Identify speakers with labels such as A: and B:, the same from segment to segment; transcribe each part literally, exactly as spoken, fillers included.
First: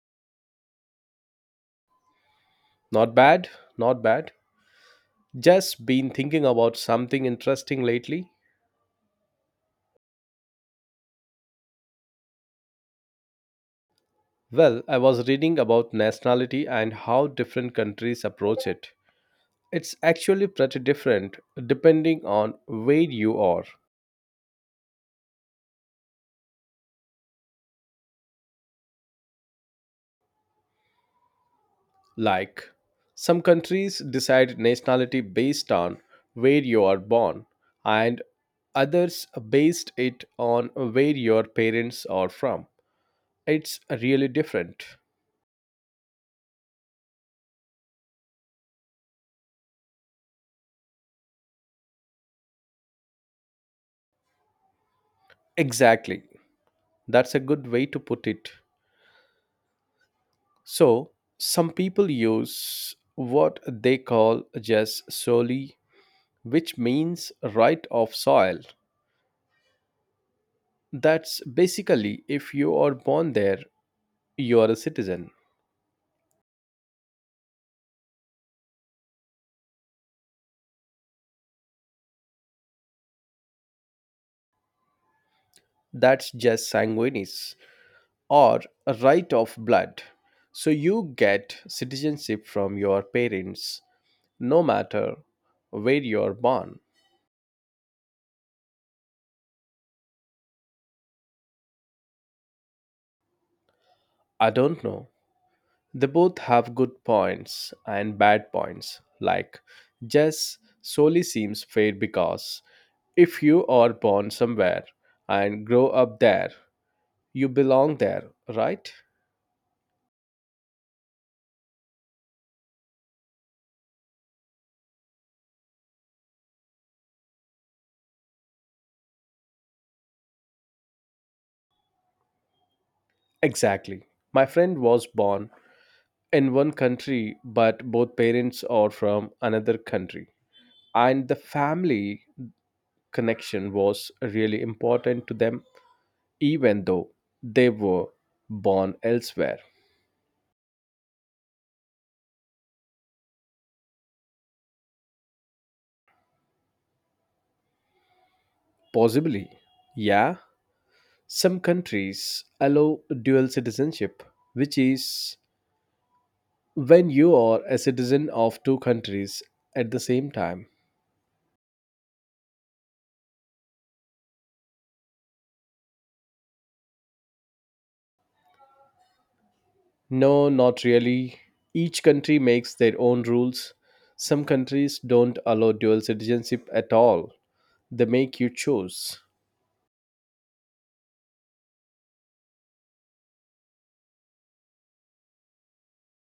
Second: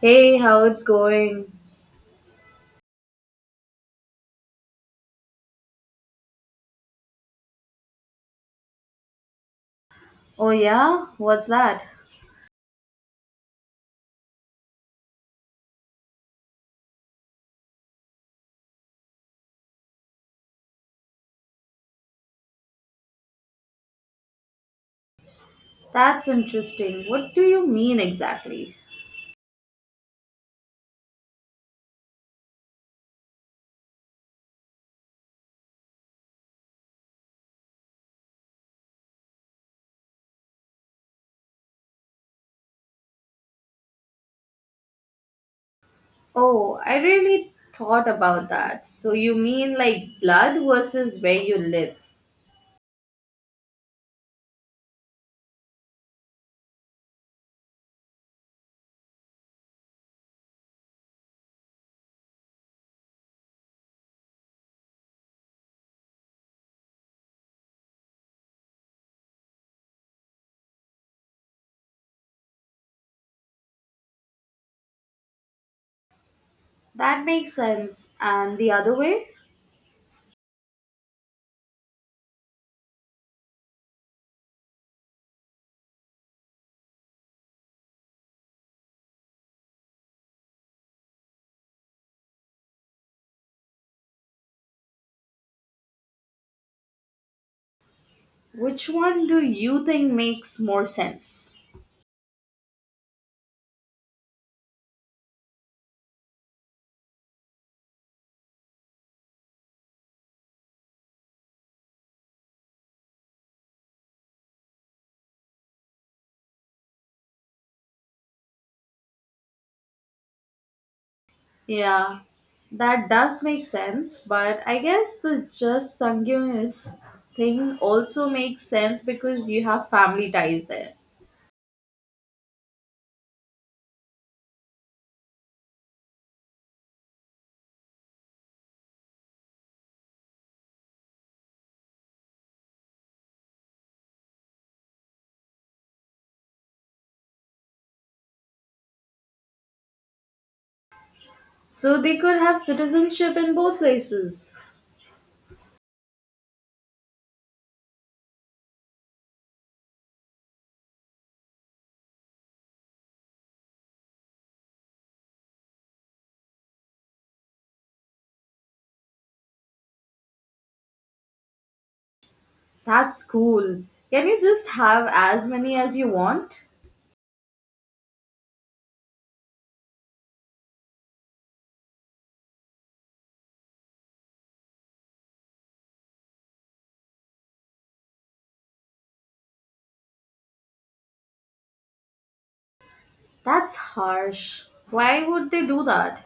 A: Hey, how it's going?
B: Not bad, not bad. Just been thinking about something interesting lately.
A: Oh, yeah? What's that?
B: Well, I was reading about nationality and how different countries approach it. It's actually pretty different depending on where you are.
A: That's interesting. What do you mean exactly?
B: Like, some countries decide nationality based on where you are born, and others based it on where your parents are from. It's really different.
A: Oh, I really thought about that. So, you mean like blood versus where you live?
B: Exactly. That's a good way to put it. So, some people use what they call just soli, which means right of soil. That's basically if you are born there, you are a citizen.
A: That makes sense. And the other way?
B: That's just sanguinis or a right of blood. So, you get citizenship from your parents no matter where you are born.
A: Which one do you think makes more sense?
B: I don't know. They both have good points and bad points. Like, Jess solely seems fair because if you are born somewhere and grow up there, you belong there, right?
A: Yeah, that does make sense, but I guess the just sanguineous thing also makes sense because you have family ties there.
B: Exactly. My friend was born in one country, but both parents are from another country. And the family connection was really important to them, even though they were born elsewhere.
A: So they could have citizenship in both places.
B: Possibly, yeah. Some countries allow dual citizenship, which is when you are a citizen of two countries at the same time.
A: That's cool. Can you just have as many as you want?
B: No, not really. Each country makes their own rules. Some countries don't allow dual citizenship at all, they make you choose.
A: That's harsh. Why would they do that?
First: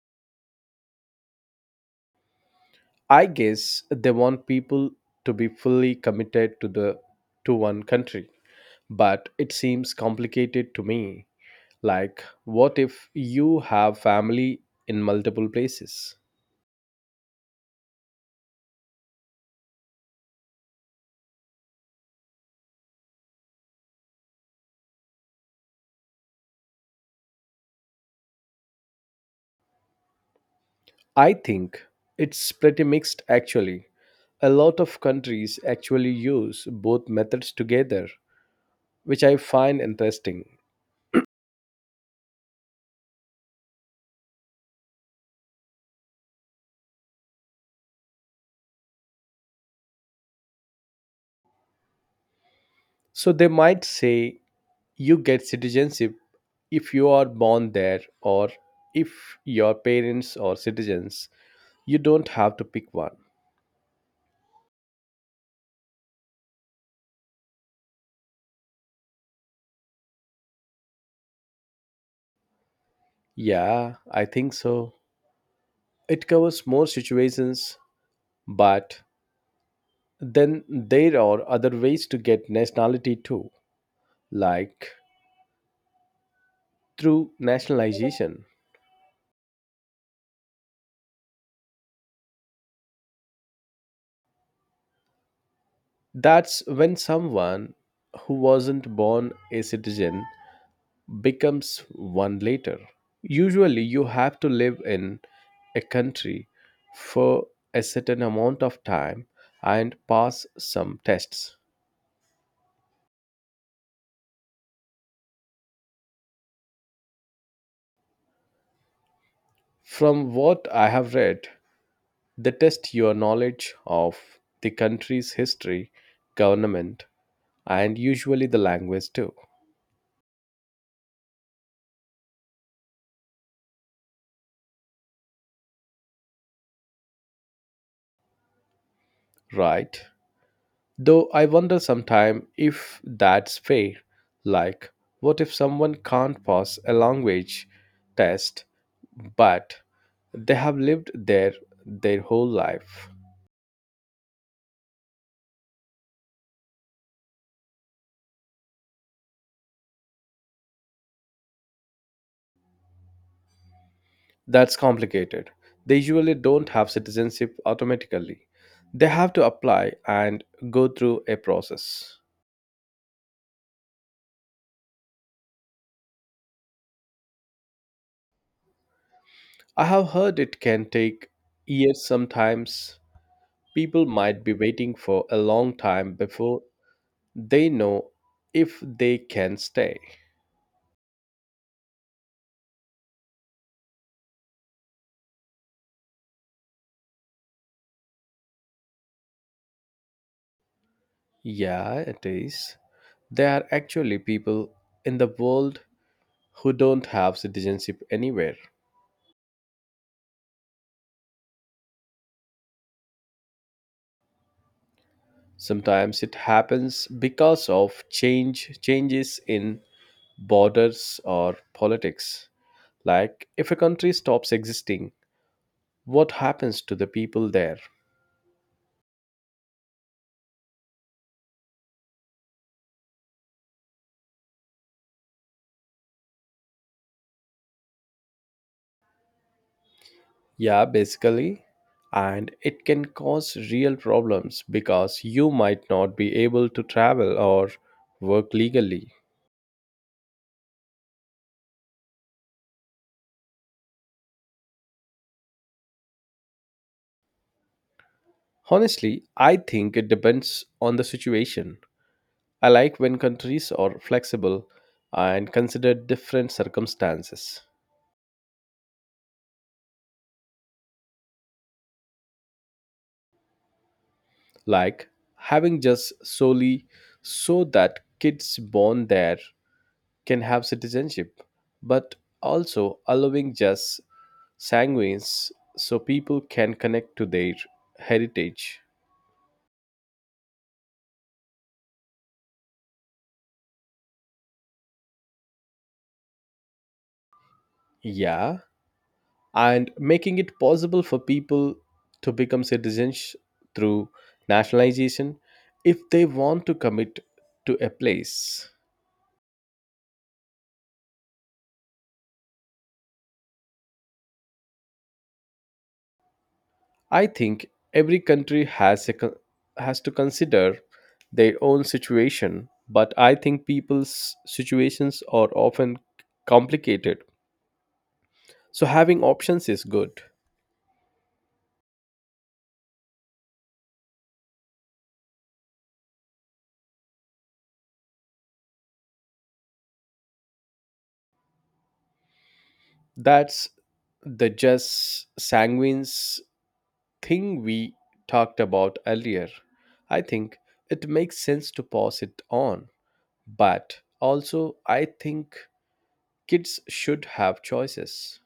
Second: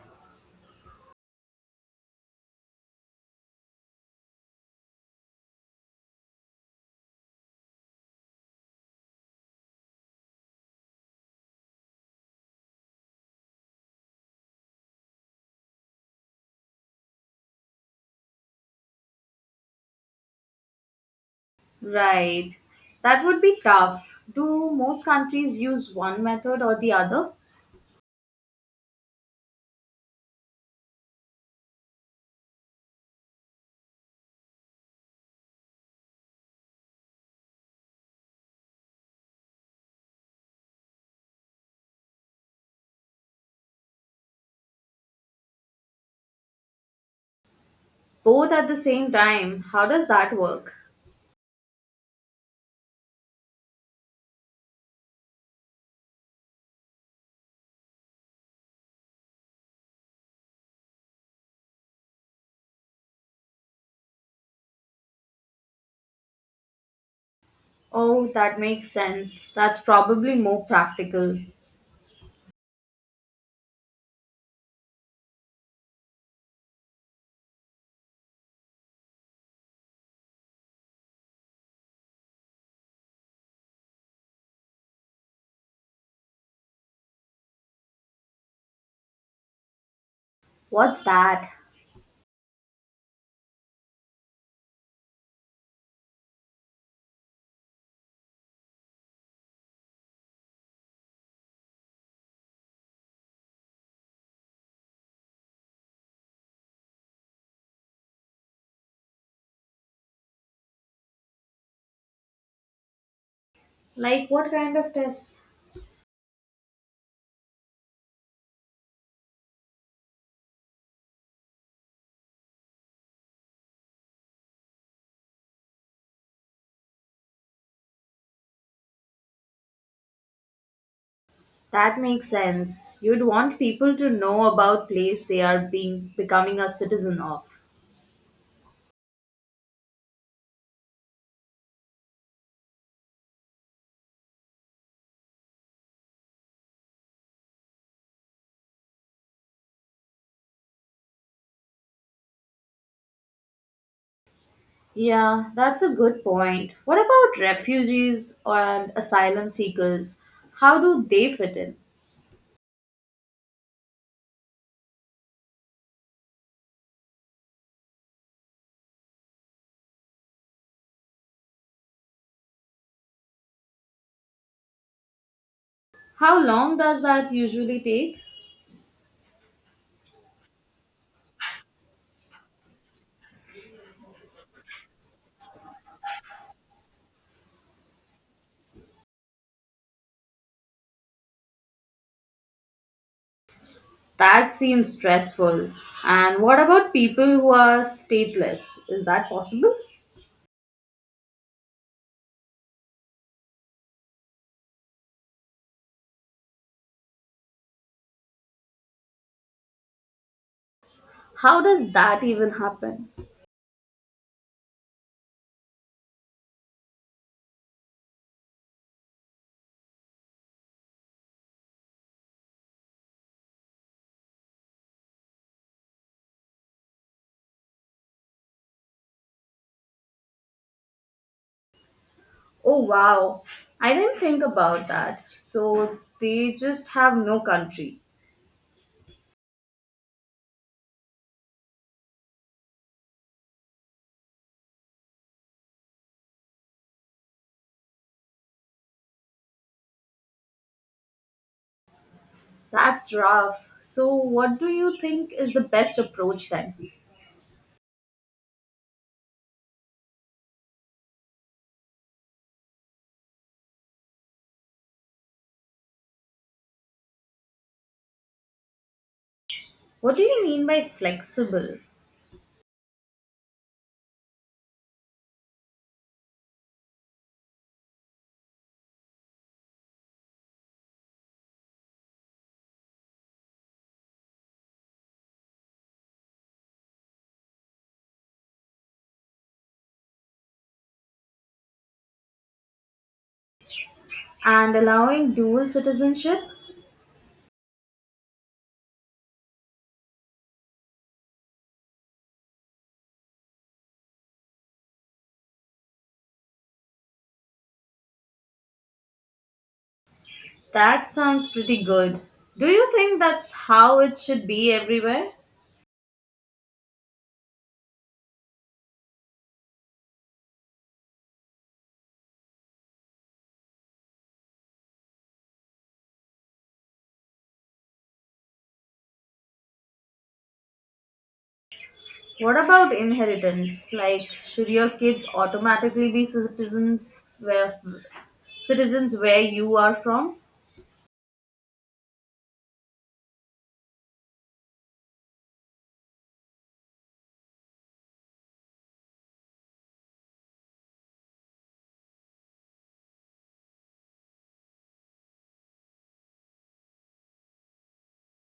B: I guess they want people to be fully committed to the to one country, but it seems complicated to me. Like, what if you have family in multiple places?
A: Right. That would be tough. Do most countries use one method or the other?
B: I think it's pretty mixed actually. A lot of countries actually use both methods together, which I find interesting.
A: Both at the same time. How does that work?
B: So they might say you get citizenship if you are born there or if your parents are citizens. You don't have to pick one.
A: Oh, that makes sense. That's probably more practical.
B: Yeah, I think so. It covers more situations, but then there are other ways to get nationality too, like through nationalization.
A: What's that?
B: That's when someone who wasn't born a citizen becomes one later. Usually, you have to live in a country for a certain amount of time and pass some tests.
A: Like, what kind of test?
B: From what I have read, they test your knowledge of the country's history, government, and usually the language too,
A: That makes sense. You'd want people to know about place they are being becoming a citizen of.
B: right? Though I wonder sometimes if that's fair. Like, what if someone can't pass a language test but they have lived there their whole life?
A: Yeah, that's a good point. What about refugees and asylum seekers? How do they fit in?
B: That's complicated. They usually don't have citizenship automatically. They have to apply and go through a process.
A: How long does that usually take?
B: I have heard it can take years sometimes. People might be waiting for a long time before they know if they can stay.
A: That seems stressful. And what about people who are stateless? Is that possible?
B: Yeah, it is. There are actually people in the world who don't have citizenship anywhere.
A: How does that even happen?
B: Sometimes it happens because of change changes in borders or politics. Like if a country stops existing, what happens to the people there?
A: Oh wow, I didn't think about that. So they just have no country.
B: Yeah, basically. And it can cause real problems because you might not be able to travel or work legally.
A: That's rough. So, what do you think is the best approach then?
B: Honestly, I think it depends on the situation. I like when countries are flexible and consider different circumstances,
A: What do you mean by flexible
B: like having just solely so that kids born there can have citizenship, but also allowing just sanguines so people can connect to their heritage.
A: and allowing dual citizenship?
B: Yeah, and making it possible for people to become citizens through nationalization if they want to commit to a place.
A: That sounds pretty good. Do you think that's how it should be everywhere?
B: I think every country has a, con- has to consider their own situation, but I think people's situations are often complicated. So having options is good.
A: What about inheritance? Like, should your kids automatically be citizens where citizens where you are from?
B: That's the just sanguines thing we talked about earlier. I think it makes sense to pass it on, but also I think kids should have choices.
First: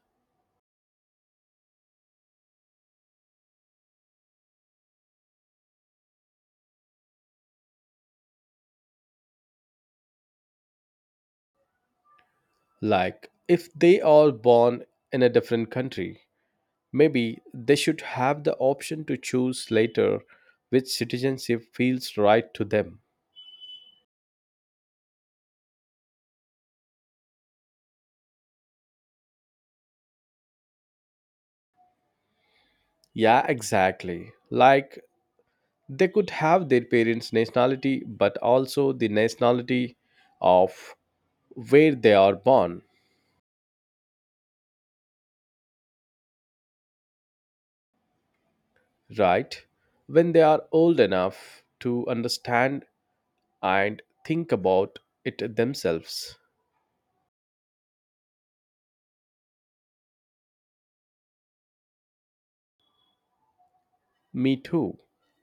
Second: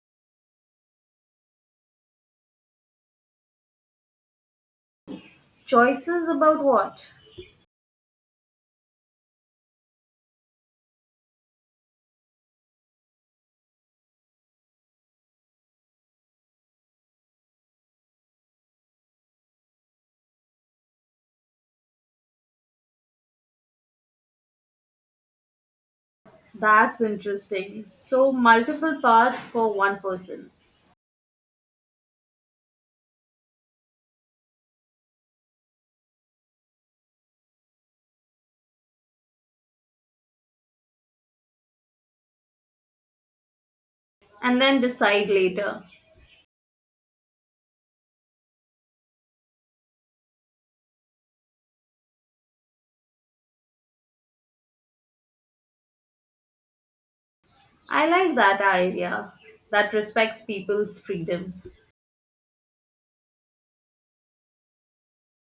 A: Choices about what?
B: Like, if they are born in a different country, maybe they should have the option to choose later which citizenship feels right to them.
A: That's interesting. So, multiple paths for one person
B: Yeah, exactly. Like, they could have their parents' nationality, but also the nationality of where they are born,
A: and then decide later.
B: right? When they are old enough to understand and think about it themselves.
A: I like that idea that respects people's freedom.
B: Me too.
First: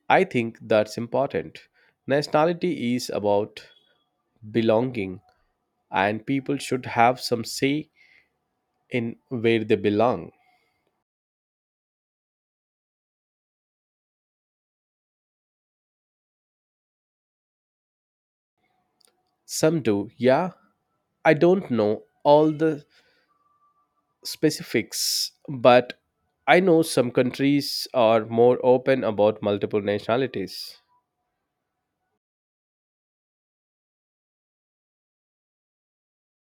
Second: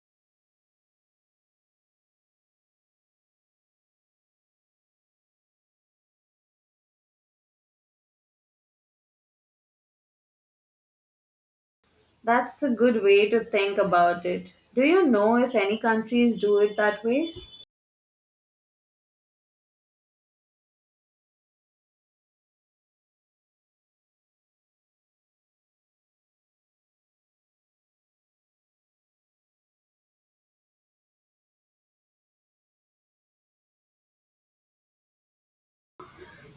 B: I think that's important. Nationality is about belonging, and people should have some say in where they belong.
A: That's a good way to think about it. Do you know if any countries do it that way?
B: Some do, yeah. I don't know all the specifics, but I know some countries are more open about multiple nationalities.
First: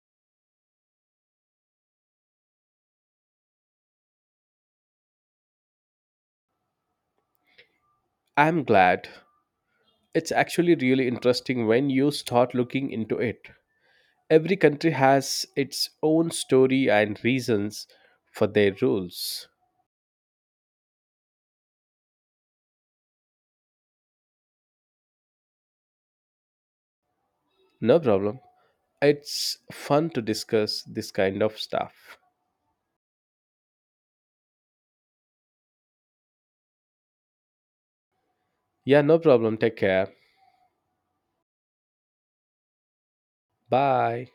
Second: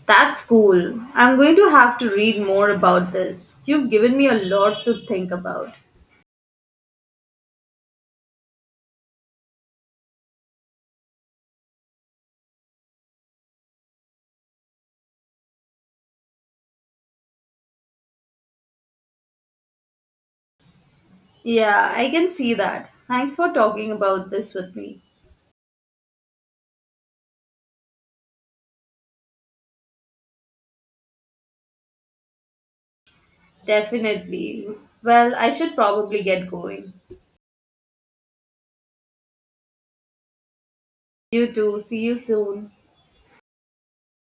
A: That's cool. I'm going to have to read more about this. You've given me a lot to think about.
B: I'm glad. It's actually really interesting when you start looking into it. Every country has its own story and reasons for their rules.
A: Yeah, I can see that. Thanks for talking about this with me.
B: No problem. It's fun to discuss this kind of stuff.
A: Definitely. Well, I should probably get going.
B: Yeah, no problem. Take care.
A: You too. See you soon.
B: Bye.